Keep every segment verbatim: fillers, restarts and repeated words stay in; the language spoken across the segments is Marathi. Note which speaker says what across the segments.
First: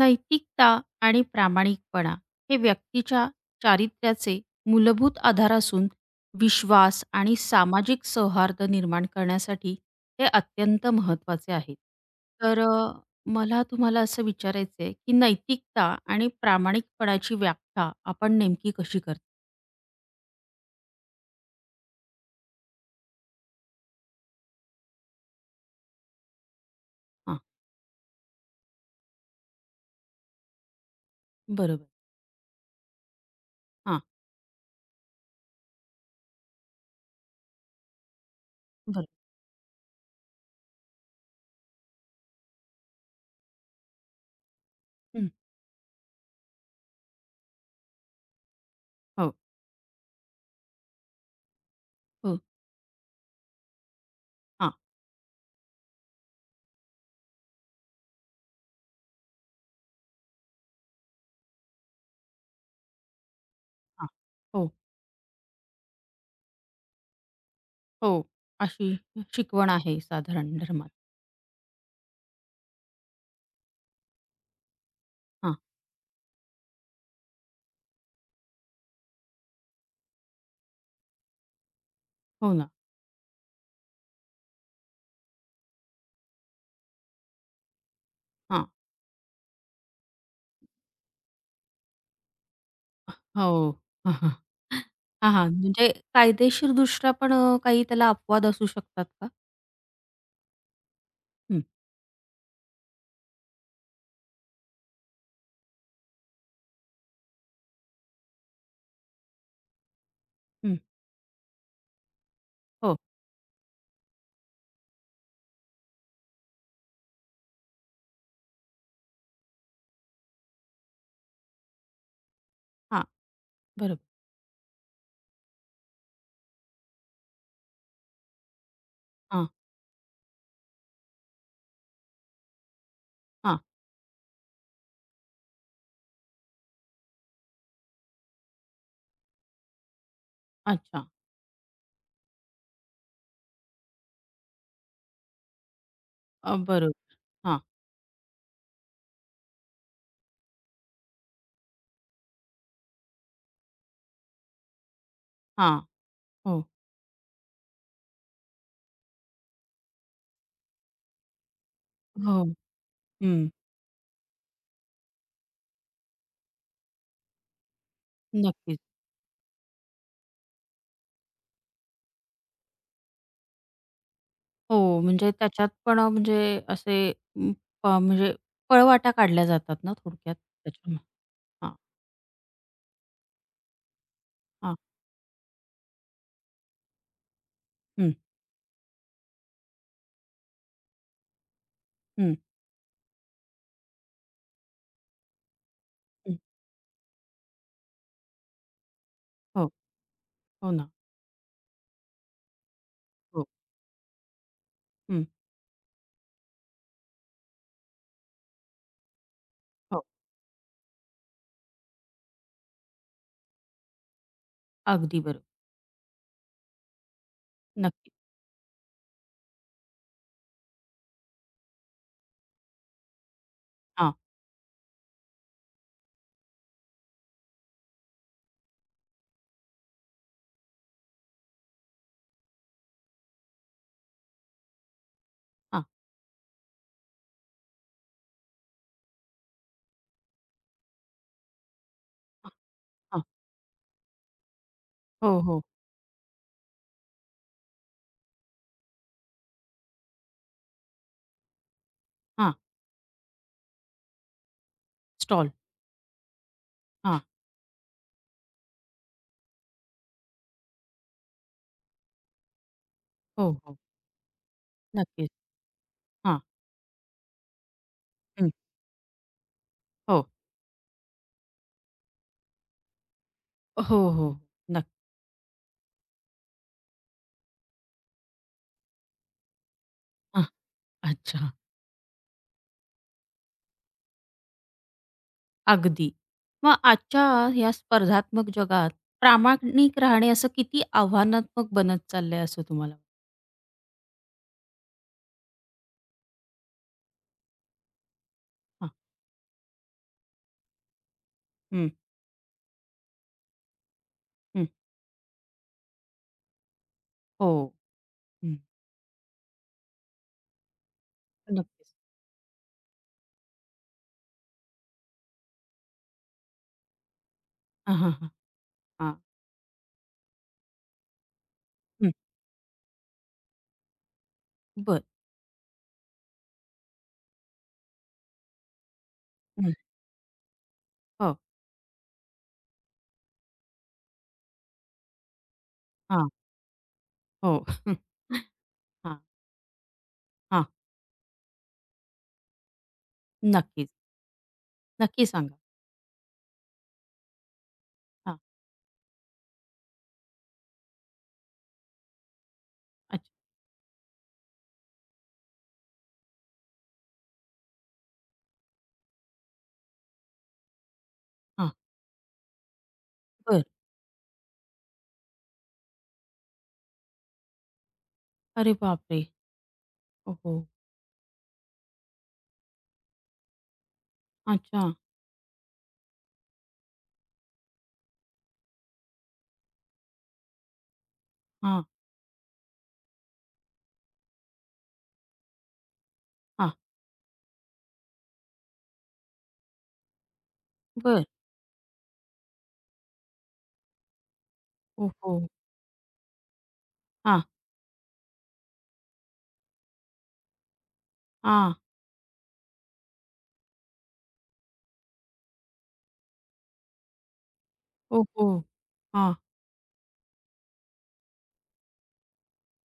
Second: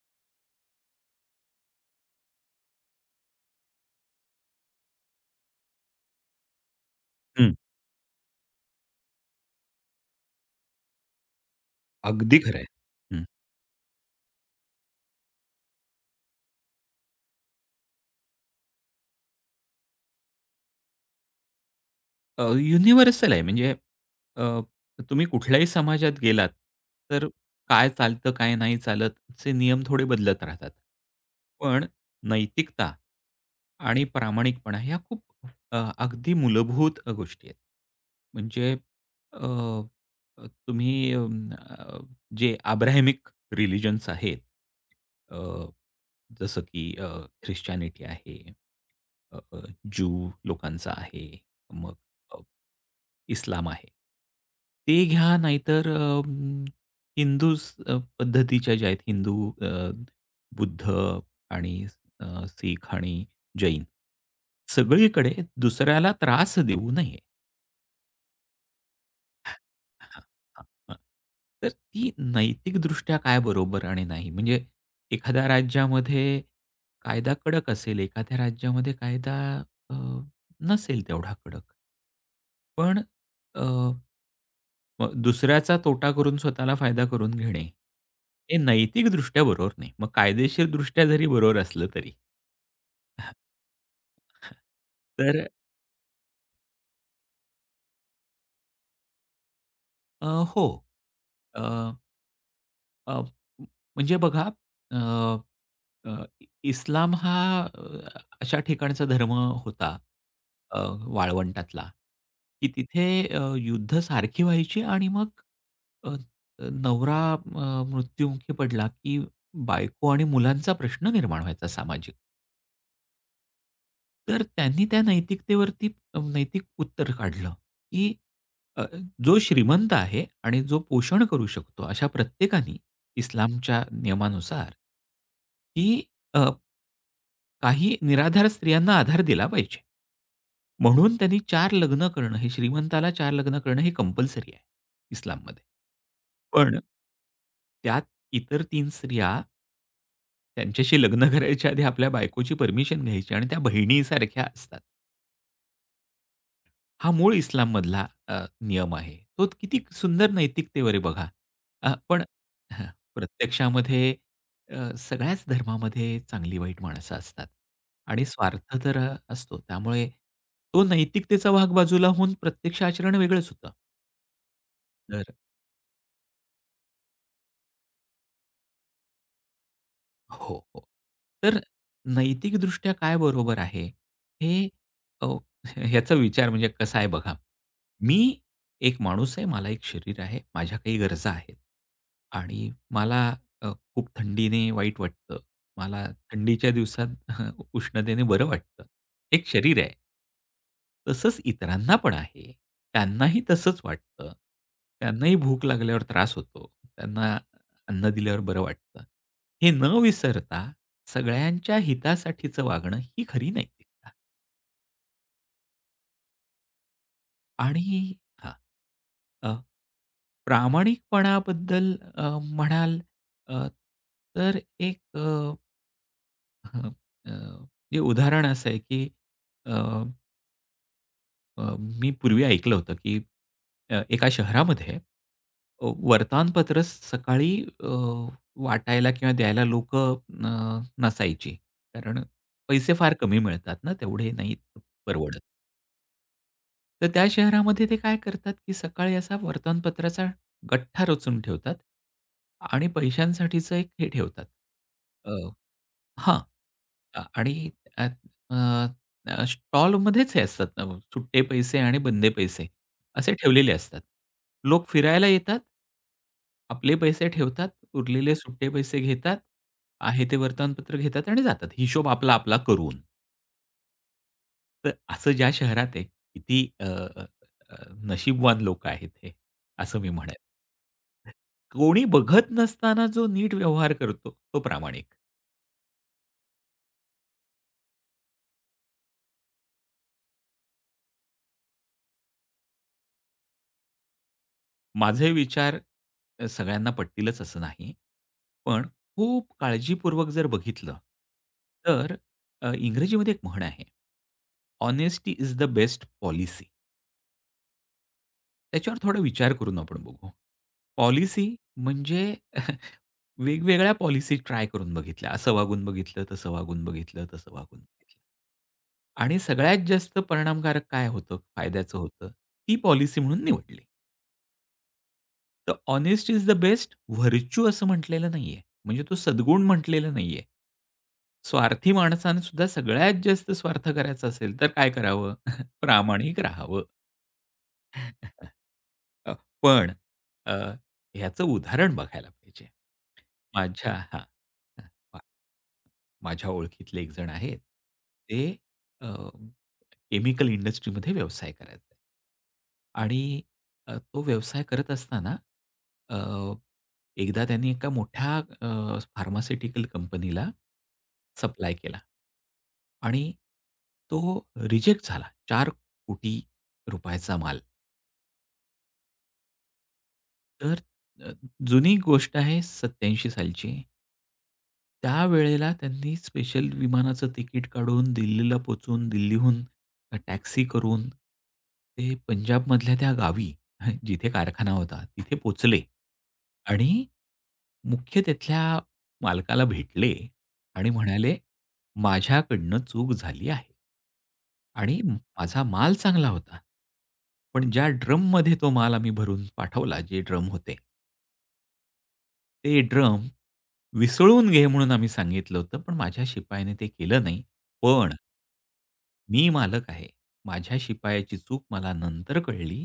Speaker 1: नैतिकता आणि प्रामाणिकपणा हे व्यक्तीच्या चारित्र्याचे मूलभूत आधार असून विश्वास आणि
Speaker 2: हं.
Speaker 1: सामाजिक सौहार्द निर्माण करण्यासाठी ते अत्यंत महत्त्वाचे आहेत.
Speaker 2: अगदी खरं
Speaker 1: तर अ,
Speaker 2: आहे.
Speaker 1: मला तुम्हाला असं विचारायचं आहे, की नैतिकता आणि प्रामाणिकपणाची व्याख्या आपण नेमकी कशी करतो?
Speaker 2: अ, युनिव्हर्सल आहे म्हणजे अ, तुम्ही कुठल्याही समाजात गेलात, तर
Speaker 1: हां,
Speaker 2: काय चालतं, काय नाही चालत, चे नियम थोडे बदलत राहतात. पण
Speaker 1: बरोबर.
Speaker 2: नैतिकता
Speaker 1: हां,
Speaker 2: आणि प्रामाणिकपणा ह्या खूप अ, अगदी मूलभूत अ, गोष्टी आहेत. म्हणजे
Speaker 1: बरोबर.
Speaker 2: अ, अ, तुम्ही अं, अ, जे अब्राहमिक रिलिजन्स आहेत,
Speaker 1: हं,
Speaker 2: अ, जसं की ख्रिश्चॅनिटी आहे,
Speaker 1: हो,
Speaker 2: अ, अ, ज्यू लोकांचा आहे, अ,
Speaker 1: हो.
Speaker 2: इस्लाम आहे.
Speaker 1: हां,
Speaker 2: ते घ्या नाहीतर अ, हिंदू स- अ, पद्धतीच्या ज्या आहेत हिंदू, अ, बुद्ध आणि अ, सीख आणि जैन.
Speaker 1: हां. हो,
Speaker 2: सगळीकडे दुसऱ्याला त्रास देऊ नये.
Speaker 1: हो. अशी
Speaker 2: हां,
Speaker 1: शिकवण आहे
Speaker 2: हां,
Speaker 1: साधारण धर्मात.
Speaker 2: हां. तर ती नैतिकदृष्ट्या काय बरोबर आणि नाही? म्हणजे एखाद्या
Speaker 1: हां,
Speaker 2: राज्यामध्ये कायदा कडक असेल, एखाद्या राज्यामध्ये कायदा अ, नसेल तेवढा कडक.
Speaker 1: हो ना.
Speaker 2: पण मग दुसऱ्याचा तोटा करून स्वतःला फायदा करून घेणे, हे
Speaker 1: हां.
Speaker 2: नैतिकदृष्ट्या बरोबर नाही. मग कायदेशीरदृष्ट्या जरी बरोबर असलं तरी.
Speaker 1: हो. हां,
Speaker 2: तर
Speaker 1: हां. म्हणजे कायदेशीरदृष्ट्या पण अ, काही त्याला अपवाद असू शकतात का?
Speaker 2: अ, हो.
Speaker 1: हं,
Speaker 2: अ, म्हणजे बघा अ, अ, इ- इस्लाम हा अ, अशा ठिकाणचा धर्म होता
Speaker 1: हं.
Speaker 2: अ, वाळवंटातला, की
Speaker 1: हो.
Speaker 2: तिथे अ, युद्ध सारखी व्हायची आणि मग अ, नवरा अ, मृत्युमुखी पडला, की बायको आणि मुलांचा प्रश्न निर्माण व्हायचा सामाजिक.
Speaker 1: हां. बरोबर.
Speaker 2: तर त्यांनी त्या नैतिकतेवरती अ, नैतिक उत्तर काढलं, की अ, जो
Speaker 1: हां,
Speaker 2: श्रीमंत आहे आणि जो पोषण करू शकतो अशा प्रत्येकाने
Speaker 1: हां.
Speaker 2: इस्लामच्या नियमानुसार, की अ, काही निराधार स्त्रियांना आधार दिला पाहिजे.
Speaker 1: अच्छा.
Speaker 2: म्हणून त्यांनी चार लग्न करणं हे श्रीमंताला चार लग्न करणं हे कंपल्सरी आहे इस्लाममध्ये.
Speaker 1: अ,
Speaker 2: पण
Speaker 1: बरोबर. हां,
Speaker 2: त्यात इतर तीन स्त्रिया त्यांच्याशी लग्न करायच्या आधी आपल्या बायकोची परमिशन घ्यायची आणि त्या बहिणीसारख्या असतात.
Speaker 1: हां. हो,
Speaker 2: हा मूळ इस्लाममधला अ, नियम आहे. तो किती सुंदर नैतिकतेवर आहे बघा. अ, पण
Speaker 1: हो.
Speaker 2: हं,
Speaker 1: हं.
Speaker 2: प्रत्यक्षामध्ये अ, सगळ्याच धर्मामध्ये चांगली-वाईट माणसं असतात आणि स्वार्थ
Speaker 1: नक्कीच.
Speaker 2: तर अ, असतो. त्यामुळे तो नैतिकतेचा भाग बाजूला होऊन प्रत्यक्ष आचरण वेगळंच होतं.
Speaker 1: हो,
Speaker 2: तर
Speaker 1: म्हणजे त्याच्यात पण अ, म्हणजे असे अं, प म्हणजे पळवाटा काढल्या जातात ना थोडक्यात
Speaker 2: हो, हो.
Speaker 1: त्याच्यामुळे.
Speaker 2: तर
Speaker 1: हां,
Speaker 2: नैतिकदृष्ट्या काय बरोबर आहे, हे
Speaker 1: हां.
Speaker 2: अ, ह्याचा विचार म्हणजे कसा आहे बघा.
Speaker 1: हं,
Speaker 2: मी एक माणूस आहे, मला एक शरीर आहे, माझ्या काही गरजा आहेत
Speaker 1: हं,
Speaker 2: आणि मला अ, खूप थंडीने वाईट वाटतं. मला
Speaker 1: हं.
Speaker 2: थंडीच्या दिवसात उष्णतेने बरं वाटतं. एक
Speaker 1: हो,
Speaker 2: शरीर आहे.
Speaker 1: हो ना.
Speaker 2: तसंच इतरांना पण आहे. त्यांनाही
Speaker 1: हो.
Speaker 2: तसंच वाटतं.
Speaker 1: हं.
Speaker 2: त्यांनाही भूक लागल्यावर त्रास होतो. त्यांना अन्न दिल्यावर बरं वाटतं. हे न
Speaker 1: हो.
Speaker 2: विसरता सगळ्यांच्या हितासाठीचं वागणं ही खरी नैतिकता
Speaker 1: अगदी बरोबर.
Speaker 2: आणि
Speaker 1: नक्की.
Speaker 2: हां. अ, प्रामाणिकपणाबद्दल अ, म्हणाल अ,
Speaker 1: हां,
Speaker 2: तर एक अ, हं, अ, म्हणजे उदाहरण असं आहे की अ, मी पूर्वी ऐकलं होतं, की अ, एका शहरामध्ये
Speaker 1: हां,
Speaker 2: अ, वर्तमानपत्र सकाळी अ, वाटायला किंवा द्यायला लोक अ, नसायची. कारण
Speaker 1: हां,
Speaker 2: पैसे फार
Speaker 1: हां.
Speaker 2: कमी मिळतात ना, तेवढे नाही परवडत.
Speaker 1: हो, हो.
Speaker 2: तर त्या शहरामध्ये ते काय करतात, की सकाळी असा वर्तमानपत्राचा गठ्ठा रचून ठेवतात
Speaker 1: हां.
Speaker 2: आणि पैशांसाठीचं एक हे ठेवतात.
Speaker 1: स्टॉल.
Speaker 2: हां. अ,
Speaker 1: हां.
Speaker 2: आणि त्यात अ, अ, स्टॉलमध्येच हे असतात ना, सुट्टे पैसे आणि बंदे पैसे असे
Speaker 1: हो,
Speaker 2: ठेवलेले
Speaker 1: हो.
Speaker 2: असतात. लोक फिरायला
Speaker 1: नक्कीच.
Speaker 2: येतात.
Speaker 1: हां.
Speaker 2: आपले पैसे ठेवतात, उरलेले
Speaker 1: हं.
Speaker 2: सुट्टे पैसे घेतात, आहे
Speaker 1: हो.
Speaker 2: ते वर्तमानपत्र घेतात आणि जातात. हिशोब आपला, आपला करून.
Speaker 1: हो, हो.
Speaker 2: तर
Speaker 1: नक्की.
Speaker 2: असं ज्या शहरात आहे किती अ, अ, अ, नशीबवान लोकं आहेत हे, असं मी म्हणेन.
Speaker 1: हां. अच्छा.
Speaker 2: कोणी बघत नसताना जो नीट व्यवहार करतो, तो प्रामाणिक.
Speaker 1: अगदी. मग आजच्या या स्पर्धात्मक जगात प्रामाणिक राहणे असं किती आव्हानात्मक बनत चाललंय असं तुम्हाला वाटतं?
Speaker 2: माझे विचार अ, सगळ्यांना पटतीलच असं नाही. पण
Speaker 1: हां.
Speaker 2: खूप काळजीपूर्वक जर बघितलं,
Speaker 1: हं,
Speaker 2: तर अ, इंग्रजीमध्ये एक म्हण आहे,
Speaker 1: हं.
Speaker 2: "Honesty is the best policy."
Speaker 1: हो. हं.
Speaker 2: त्याच्यावर थोडा विचार करून आपण बघू. पॉलिसी
Speaker 1: नक्कीच.
Speaker 2: म्हणजे वेगवेगळ्या पॉलिसी ट्राय करून बघितल्या. असं वागून बघितलं, तसं वागून बघितलं, तसं वागून
Speaker 1: हां, हां,
Speaker 2: बघितलं
Speaker 1: हां. हां.
Speaker 2: आणि सगळ्यात जास्त परिणामकारक काय होतं, फायद्याचं
Speaker 1: हं.
Speaker 2: होतं, ती पॉलिसी म्हणून निवडली.
Speaker 1: बरं.
Speaker 2: तर "honest is the best" virtue असं म्हटलेलं नाहीये. म्हणजे तो सद्गुण
Speaker 1: हं.
Speaker 2: म्हटलेला नाहीये.
Speaker 1: हो.
Speaker 2: स्वार्थी माणसाने सुद्धा सगळ्यात जास्त स्वार्थ करायचा असेल, तर काय करावं?
Speaker 1: हां.
Speaker 2: प्रामाणिक राहावं.
Speaker 1: हो. हां,
Speaker 2: अ, पण अ,
Speaker 1: हां.
Speaker 2: ह्याचं उदाहरण बघायला पाहिजे.
Speaker 1: नक्कीच.
Speaker 2: माझ्या हां,
Speaker 1: नक्की सांगा.
Speaker 2: माझ्या ओळखीतले एक जण आहेत.
Speaker 1: हां.
Speaker 2: ते केमिकल इंडस्ट्रीमध्ये व्यवसाय करायचा आहे.
Speaker 1: अच्छा.
Speaker 2: आणि अ, तो व्यवसाय करत असताना अ, एकदा त्यांनी एका मोठ्या अ, फार्मास्युटिकल कंपनीला सप्लाय
Speaker 1: हां.
Speaker 2: केला आणि
Speaker 1: बरं.
Speaker 2: तो रिजेक्ट झाला चार कोटी चा माल.
Speaker 1: अरे बापरे! हो, हो.
Speaker 2: तर अ, जुनी गोष्ट आहे सत्त्याऐंशी सालची.
Speaker 1: अच्छा.
Speaker 2: त्यावेळेला त्यांनी स्पेशल विमानाचं तिकीट काढून दिल्लीला पोचून, दिल्लीहून टॅक्सी करून
Speaker 1: हां,
Speaker 2: ते पंजाबमधल्या त्या गावी जिथे कारखाना होता तिथे पोचले,
Speaker 1: हां.
Speaker 2: आणि मुख्य तिथल्या मालकाला भेटले आणि
Speaker 1: बरं.
Speaker 2: म्हणाले, "माझ्याकडनं चूक झाली आहे आणि
Speaker 1: ओहो!
Speaker 2: माझा माल चांगला होता. पण ज्या ड्रममध्ये तो माल आम्ही भरून पाठवला, जे ड्रम होते
Speaker 1: हां.
Speaker 2: ते ड्रम विसळून घे म्हणून आम्ही सांगितलं होतं, पण माझ्या शिपायाने ते केलं नाही. पण
Speaker 1: ओहो! हां,
Speaker 2: मी मालक आहे. माझ्या शिपायाची चूक मला नंतर कळली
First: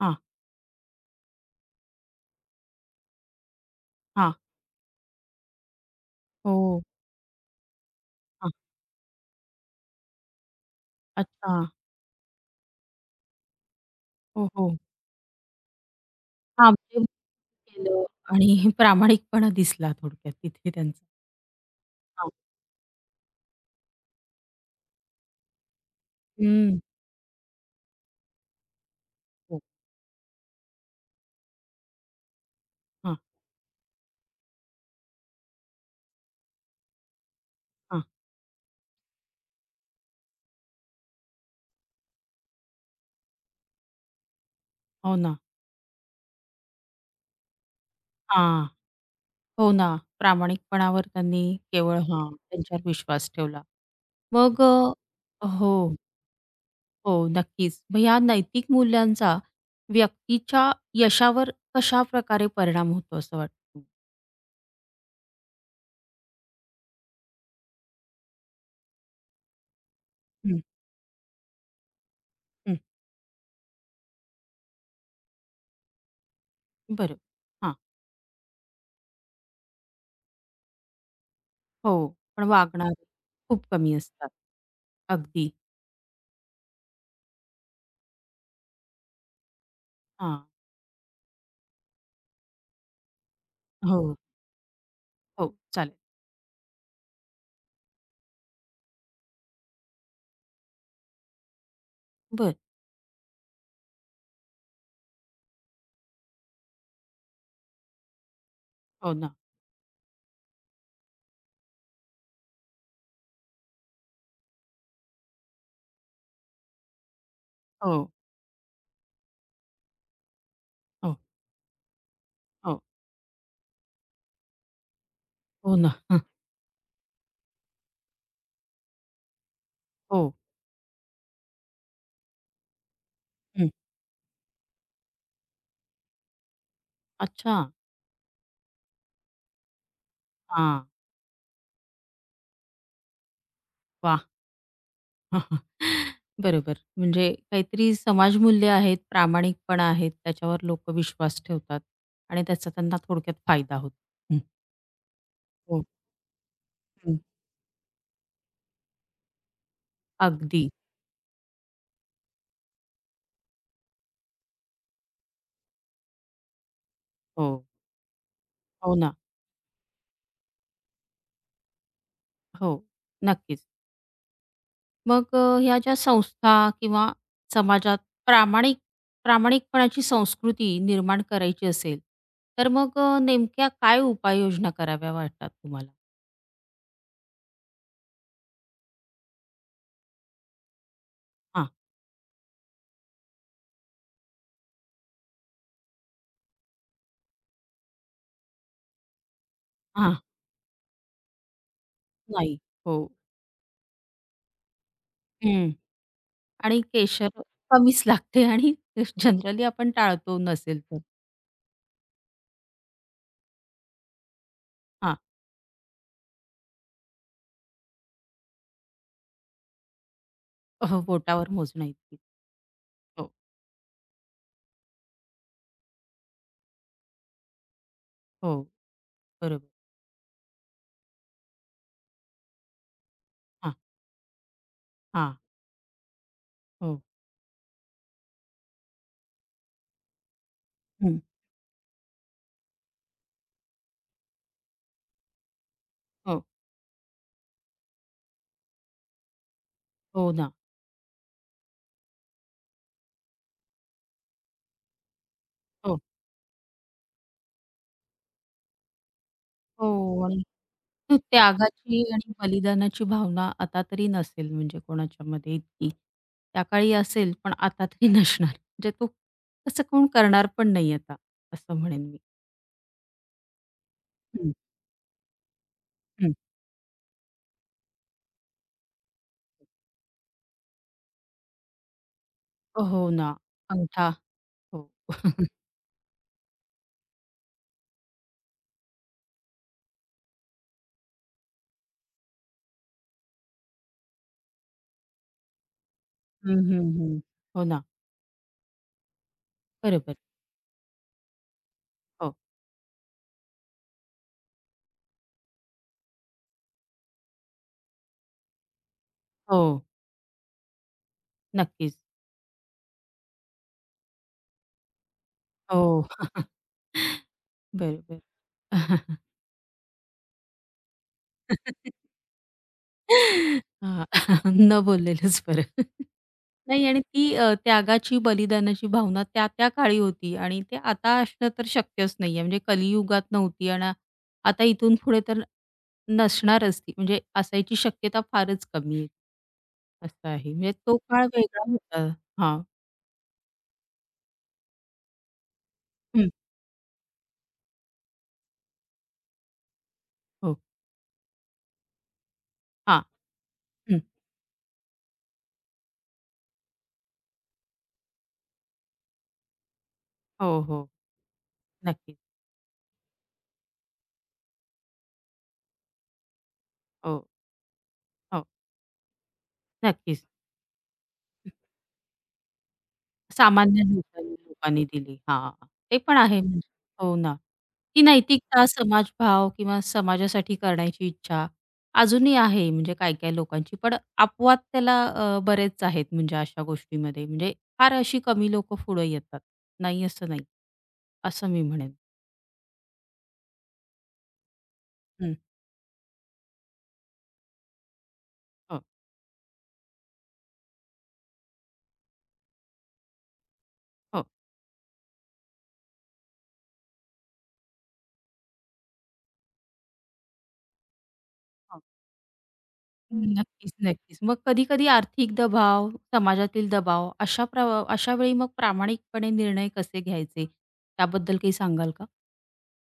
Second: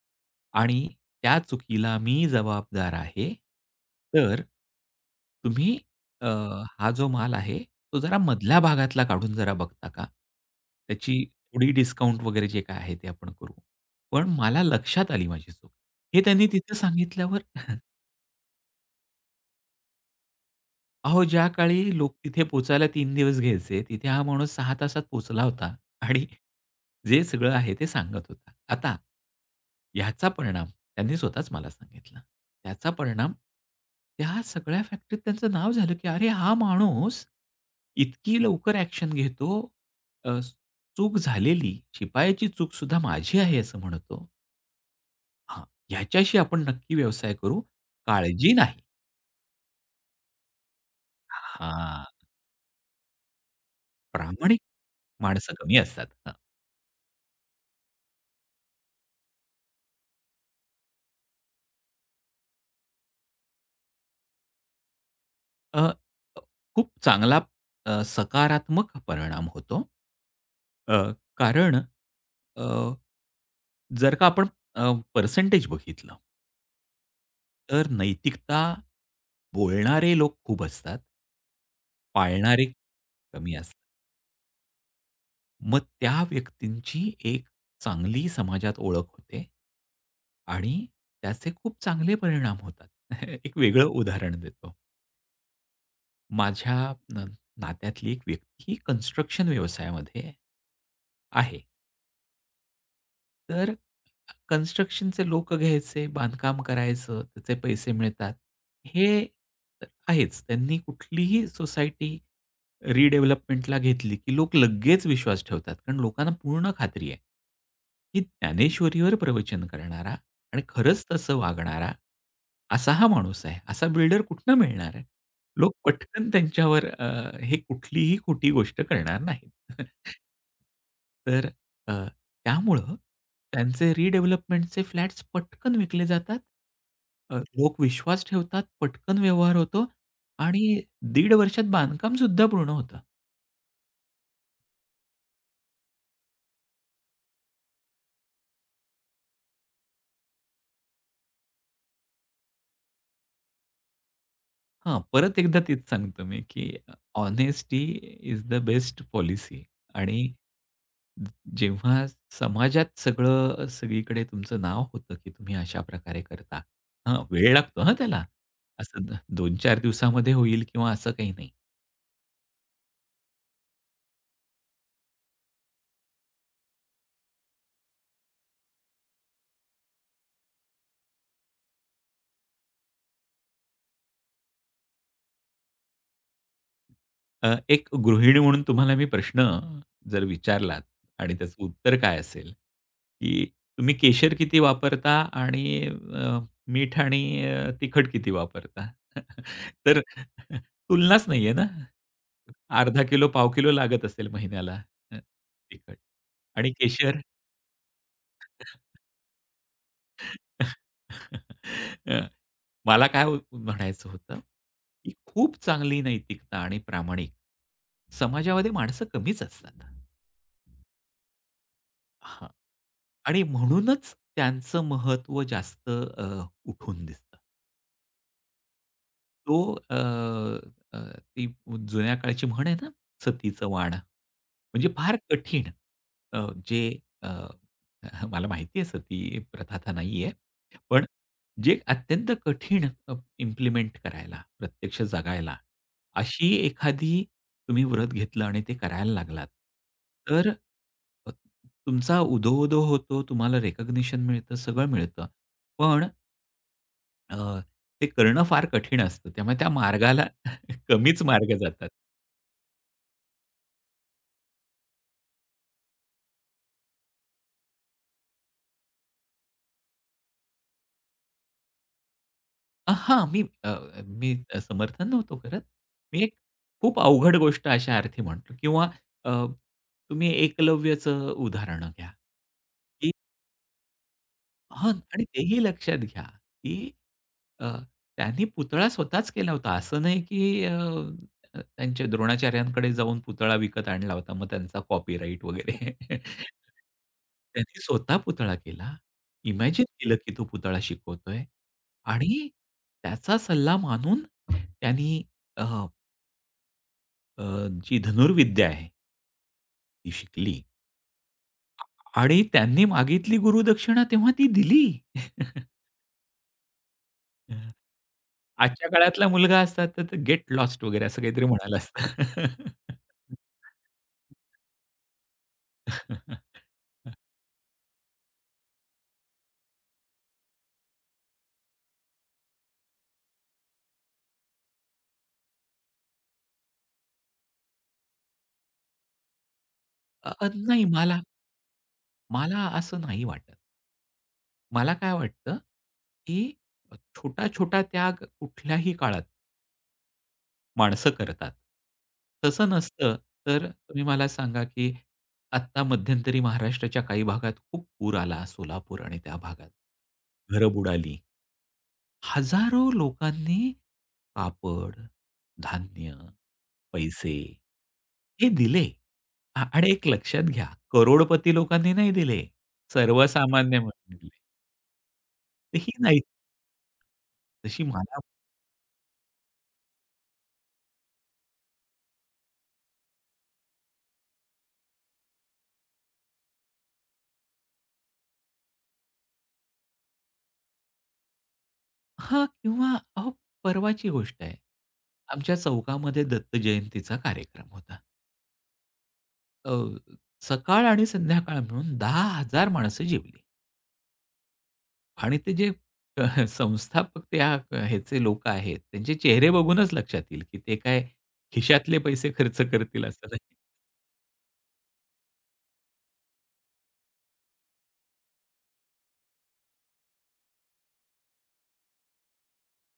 Speaker 1: हां,
Speaker 2: आणि त्या चुकीला मी जबाबदार आहे.
Speaker 1: हां.
Speaker 2: तर तुम्ही अ,
Speaker 1: हो,
Speaker 2: हा जो माल आहे, तो जरा
Speaker 1: हां.
Speaker 2: मधल्या भागातला काढून जरा बघता का? त्याची
Speaker 1: अच्छा.
Speaker 2: थोडी डिस्काउंट वगैरे जे काय आहे ते आपण करू. पण
Speaker 1: हो,
Speaker 2: मला
Speaker 1: हो.
Speaker 2: लक्षात आली माझी चूक." हे त्यांनी
Speaker 1: हां,
Speaker 2: तिथे
Speaker 1: म्हणजे
Speaker 2: सांगितल्यावर
Speaker 1: केलं आणि प्रामाणिकपणा दिसला थोडक्यात तिथे त्यांचा.
Speaker 2: अहो, ज्या काळी लोक
Speaker 1: हां.
Speaker 2: तिथे पोचायला तीन दिवस घ्यायचे, तिथे हा माणूस सहा तासात पोहोचला होता आणि
Speaker 1: हं.
Speaker 2: जे सगळं आहे ते सांगत होता. आता
Speaker 1: हो.
Speaker 2: ह्याचा परिणाम त्यांनी स्वतःच मला सांगितला. त्याचा
Speaker 1: हां,
Speaker 2: परिणाम त्या सगळ्या फॅक्टरीत त्यांचं नाव झालं, की "अरे, हा माणूस
Speaker 1: हां.
Speaker 2: इतकी लवकर ॲक्शन घेतो. अ, चूक झालेली, शिपायाची चूकसुद्धा माझी आहे असं म्हणतो.
Speaker 1: हो ना.
Speaker 2: हां, ह्याच्याशी आपण नक्की व्यवसाय करू. काळजी
Speaker 1: हां.
Speaker 2: नाही."
Speaker 1: हो ना. प्रामाणिकपणावर त्यांनी केवळ
Speaker 2: हां,
Speaker 1: हां, त्यांच्यावर विश्वास ठेवला.
Speaker 2: प्रामाणिक
Speaker 1: मग अ,
Speaker 2: माणसं
Speaker 1: हो,
Speaker 2: कमी असतात. हां.
Speaker 1: हो. नक्कीच. मग या नैतिक मूल्यांचा व्यक्तीच्या यशावर कशाप्रकारे परिणाम होतो असं वाटतं?
Speaker 2: अ, खूप चांगला अ, सकारात्मक परिणाम होतो.
Speaker 1: हं,
Speaker 2: अ, कारण अ,
Speaker 1: हं.
Speaker 2: जर का आपण अ, पर्सेंटेज बघितलं,
Speaker 1: बरं. हां.
Speaker 2: तर नैतिकता बोलणारे लोक खूप असतात,
Speaker 1: हो, पण
Speaker 2: पाळणारे
Speaker 1: वागणारे
Speaker 2: कमी
Speaker 1: खूप
Speaker 2: असतात.
Speaker 1: कमी असतात. अगदी.
Speaker 2: मग त्या व्यक्तींची एक चांगली समाजात ओळख होते
Speaker 1: हां.
Speaker 2: आणि त्याचे खूप चांगले परिणाम होतात. एक वेगळं
Speaker 1: हो,
Speaker 2: उदाहरण देतो.
Speaker 1: हो, चालेल.
Speaker 2: माझ्या न नात्यातली एक व्यक्ती ही कन्स्ट्रक्शन व्यवसायामध्ये आहे.
Speaker 1: बरं.
Speaker 2: तर कन्स्ट्रक्शनचे लोकं घ्यायचे, बांधकाम करायचं, त्याचे पैसे मिळतात.
Speaker 1: हो
Speaker 2: हे
Speaker 1: ना.
Speaker 2: तर आहेच. त्यांनी कुठलीही सोसायटी रिडेव्हलपमेंटला घेतली, की लोक लगेच विश्वास ठेवतात. कारण लोकांना पूर्ण खात्री आहे,
Speaker 1: हो,
Speaker 2: की ज्ञानेश्वरीवर प्रवचन करणारा आणि खरंच
Speaker 1: हो,
Speaker 2: तसं वागणारा
Speaker 1: हो,
Speaker 2: असा हा माणूस आहे. असा बिल्डर कुठनं मिळणार आहे? लोक
Speaker 1: हो ना. हं,
Speaker 2: पटकन त्यांच्यावर अ, हे कुठलीही खोटी गोष्ट करणार नाहीत.
Speaker 1: हो.
Speaker 2: तर अ, त्यामुळं
Speaker 1: हं.
Speaker 2: त्यांचे रिडेव्हलपमेंटचे फ्लॅट्स पटकन विकले जातात. अ,
Speaker 1: अच्छा.
Speaker 2: लोक विश्वास ठेवतात, पटकन व्यवहार होतो आणि
Speaker 1: हां.
Speaker 2: दीड वर्षात बांधकामसुद्धा पूर्ण होतं.
Speaker 1: वाह! बरोबर. म्हणजे काहीतरी समाजमूल्य आहेत, प्रामाणिकपणा आहेत, त्याच्यावर लोकं विश्वास ठेवतात आणि त्याचा त्यांना थोडक्यात फायदा होतो. हं.
Speaker 2: हां, परत एकदा
Speaker 1: हो.
Speaker 2: तेच सांगतो मी, की
Speaker 1: हं.
Speaker 2: Honesty is the best policy आणि
Speaker 1: अगदी.
Speaker 2: जेव्हा समाजात सगळं सगळीकडे तुमचं नाव होतं, की तुम्ही अशा प्रकारे करता. हां, वेळ
Speaker 1: हो.
Speaker 2: लागतो हां त्याला.
Speaker 1: हो
Speaker 2: असं
Speaker 1: ना.
Speaker 2: दोन चार दिवसामध्ये होईल किंवा असं काही नाही.
Speaker 1: हो. नक्कीच. मग अ, ह्या ज्या संस्था किंवा समाजात प्रामाणिक प्रामाणिकपणाची संस्कृती निर्माण करायची असेल, तर मग अ, नेमक्या काय उपाययोजना कराव्या वाटतात तुम्हाला?
Speaker 2: अ, एक गृहिणी म्हणून तुम्हाला मी प्रश्न जर विचारलात आणि त्याचं
Speaker 1: हां,
Speaker 2: उत्तर काय असेल, की तुम्ही केशर किती वापरता आणि अ, मीठ आणि अ, तिखट किती वापरता? तर
Speaker 1: हां,
Speaker 2: तुलनाच नाहीये ना.
Speaker 1: नाही. हो.
Speaker 2: अर्धा किलो, पाव किलो लागत असेल महिन्याला अ,
Speaker 1: हं.
Speaker 2: तिखट आणि
Speaker 1: आणि
Speaker 2: केशर.
Speaker 1: केशर कमीच लागते आणि जनरली आपण टाळतो नसेल तर.
Speaker 2: अ, मला काय हो म्हणायचं होतं, की
Speaker 1: हां.
Speaker 2: खूप चांगली नैतिकता आणि प्रामाणिक समाजामध्ये माणसं कमीच असतात.
Speaker 1: हो, बोटावर मोजण्या इतकी.
Speaker 2: हां.
Speaker 1: हो,
Speaker 2: आणि म्हणूनच त्यांचं महत्त्व जास्त अ, उठून दिसतं.
Speaker 1: हो, बरोबर.
Speaker 2: तो अ, अ, ती जुन्या काळची म्हण आहे ना, सतीचं
Speaker 1: हां,
Speaker 2: वाण. म्हणजे फार
Speaker 1: हां.
Speaker 2: कठीण. अ, जे
Speaker 1: हो.
Speaker 2: अ, मला माहिती आहे सती प्रथा आता नाहीये. पण
Speaker 1: हं.
Speaker 2: जे अत्यंत कठीण अ, इम्प्लिमेंट करायला, प्रत्यक्ष जगायला,
Speaker 1: हो,
Speaker 2: अशी एखादी तुम्ही व्रत घेतलं आणि ते करायला लागलात,
Speaker 1: हो
Speaker 2: तर
Speaker 1: ना.
Speaker 2: अ, तुमचा उदो-उदो होतो, तुम्हाला रिकॉग्निशन मिळतं, सगळं मिळतं.
Speaker 1: हो,
Speaker 2: पण अ, ते करणं फार कठीण असतं. त्यामुळे त्या
Speaker 1: हो
Speaker 2: मार्गाला
Speaker 1: आणि न,
Speaker 2: कमीच मार्ग जातात.
Speaker 1: त्यागाची आणि बलिदानाची भावना आता तरी नसेल म्हणजे कोणाच्यामध्ये इतकी. त्या काळी असेल, पण आता तरी नसणार. म्हणजे तो तसं कोण करणार पण नाही आता, असं म्हणेन मी.
Speaker 2: अ, हां, मी अ, मी
Speaker 1: हं,
Speaker 2: समर्थन नव्हतो करत. मी
Speaker 1: हं.
Speaker 2: एक खूप अवघड गोष्ट अशा अर्थी म्हणतो किंवा अ, तुम्ही एकलव्याचं उदाहरण घ्या,
Speaker 1: हो
Speaker 2: की
Speaker 1: ना. अंगठा हो.
Speaker 2: हां. आणि तेही लक्षात घ्या, की अ, त्यांनी पुतळा स्वतःच केला होता. असं नाही, की अ, अ, त्यांच्या द्रोणाचार्यांकडे जाऊन पुतळा विकत आणला होता. मग त्यांचा कॉपीराइट वगैरे.
Speaker 1: हं, हं, हं. हो
Speaker 2: त्यांनी
Speaker 1: ना.
Speaker 2: स्वतः पुतळा केला. इमॅजिन केलं,
Speaker 1: बरोबर.
Speaker 2: की तो पुतळा शिकवतोय
Speaker 1: हो.
Speaker 2: आणि त्याचा सल्ला मानून त्यांनी अ, अ, जी धनुर्विद्या आहे
Speaker 1: हो.
Speaker 2: ती शिकली
Speaker 1: नक्कीच.
Speaker 2: आणि त्यांनी मागितली गुरुदक्षिणा तेव्हा ती दिली.
Speaker 1: हो. बरोबर.
Speaker 2: आजच्या काळातला मुलगा असता तर गेट लॉस्ट वगैरे असं काहीतरी म्हणाला असता.
Speaker 1: हां. न बोललेलंच बरं. नाही आणि ती अ, त्यागाची, बलिदानाची भावना त्या त्या काळी होती आणि ते आता असणं तर शक्यच नाहीये. म्हणजे कलियुगात नव्हती आणि आता इथून पुढे तर नसणारच ती. म्हणजे असायची शक्यता फारच कमी आहे. असं
Speaker 2: अ, अ,
Speaker 1: आहे. म्हणजे
Speaker 2: नाही
Speaker 1: तो
Speaker 2: मला
Speaker 1: काळ वेगळा होता. हां.
Speaker 2: मला असं नाही वाटत. मला काय वाटतं,
Speaker 1: हं.
Speaker 2: की छोटा-छोटा त्याग कुठल्याही काळात
Speaker 1: हो.
Speaker 2: माणसं करतात. तसं
Speaker 1: हां.
Speaker 2: नसतं तर
Speaker 1: हं.
Speaker 2: तुम्ही मला सांगा, की आत्ता मध्यंतरी महाराष्ट्राच्या काही भागात खूप पूर आला. सोलापूर आणि त्या भागात.
Speaker 1: हो,
Speaker 2: घरं
Speaker 1: हो.
Speaker 2: बुडाली.
Speaker 1: नक्कीच.
Speaker 2: हजारो लोकांनी कापड, धान्य,
Speaker 1: हो,
Speaker 2: पैसे
Speaker 1: हो.
Speaker 2: हे दिले. आ आणि एक
Speaker 1: नक्कीच.
Speaker 2: लक्षात घ्या, करोडपती लोकांनी नाही दिले.
Speaker 1: सामान्य
Speaker 2: सर्वसामान्यांनी दिले.
Speaker 1: लोकांनी लोकांनी दिली. हां,
Speaker 2: तर ही
Speaker 1: ते पण
Speaker 2: नाही
Speaker 1: आहे म्हणजे. हो ना.
Speaker 2: तशी
Speaker 1: ती
Speaker 2: मला
Speaker 1: नैतिकता, समाजभाव किंवा समाजासाठी करण्याची इच्छा अजूनही आहे म्हणजे काही-काही लोकांची. पण अपवाद त्याला अ, बरेच आहेत म्हणजे अशा गोष्टीमध्ये. म्हणजे फार अशी कमी लोकं पुढे येतात. नाही असं नाही. असं मी म्हणेन.
Speaker 2: हां, किंवा अहो, परवाची गोष्ट आहे.
Speaker 1: हं.
Speaker 2: आमच्या चौकामध्ये दत्त जयंतीचा कार्यक्रम होता.
Speaker 1: हो,
Speaker 2: अ, सकाळ आणि संध्याकाळ मिळून दहा हजार माणसं जेवली.
Speaker 1: हो,
Speaker 2: आणि ते जे संस्थापक त्या ह्याचे लोकं आहेत, त्यांचे चेहरे बघूनच लक्षात येईल, की ते काय
Speaker 1: हो.
Speaker 2: खिशातले पैसे खर्च करतील असं नाही.
Speaker 1: नक्कीच, नक्कीच. मग कधी-कधी आर्थिक दबाव, समाजातील दबाव अशा प्र अशा वेळी मग प्रामाणिकपणे निर्णय कसे घ्यायचे? त्याबद्दल काही सांगाल का?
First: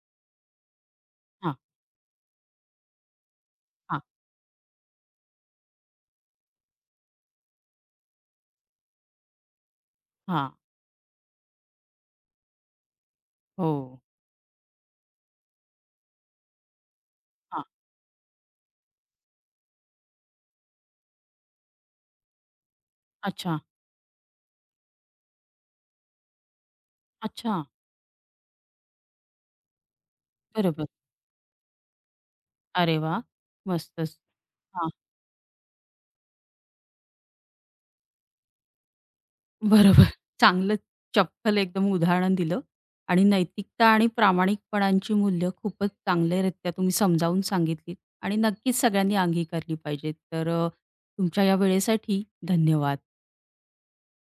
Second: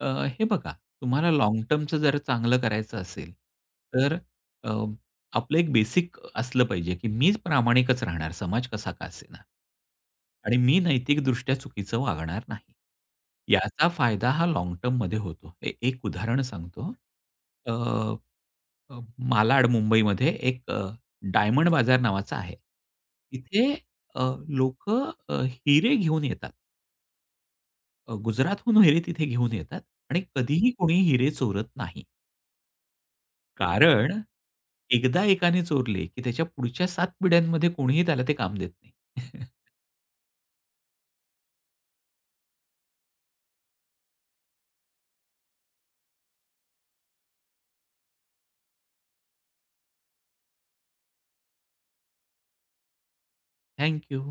Speaker 2: अ, हे बघा, तुम्हाला लाँग टर्मचं जर चांगलं करायचं असेल,
Speaker 1: हां,
Speaker 2: तर अ, आपलं एक बेसिक असलं पाहिजे, की मीच प्रामाणिकच राहणार, समाज कसा का असेना.
Speaker 1: हां.
Speaker 2: आणि मी नैतिकदृष्ट्या चुकीचं वागणार नाही.
Speaker 1: हो.
Speaker 2: याचा फायदा हा लाँग टर्ममध्ये होतो. ए एक उदाहरण सांगतो.
Speaker 1: हां.
Speaker 2: अ अ, मालाड मुंबईमध्ये एक अ, डायमंड बाजार नावाचा आहे.
Speaker 1: अच्छा,
Speaker 2: तिथे लोक लोकं अ, हिरे घेऊन येतात.
Speaker 1: अच्छा.
Speaker 2: अ, गुजरातहून हिरे तिथे घेऊन येतात आणि कधीही
Speaker 1: बरोबर.
Speaker 2: कोणी हिरे चोरत नाही.
Speaker 1: अरे वाह!
Speaker 2: कारण
Speaker 1: मस्तच. हां,
Speaker 2: एकदा एकाने चोरले, की त्याच्या पुढच्या सात पिढ्यांमध्ये कोणीही त्याला ते काम देत नाही.
Speaker 1: बरोबर. चांगलं चपखल एकदम उदाहरण दिलं आणि नैतिकता आणि प्रामाणिकपणाची मूल्य खूपच चांगल्यारीत्या तुम्ही समजावून सांगितलीत आणि नक्कीच सगळ्यांनी अंगीकारली पाहिजेत. तर अ, तुमच्या या वेळेसाठी धन्यवाद.
Speaker 2: थँक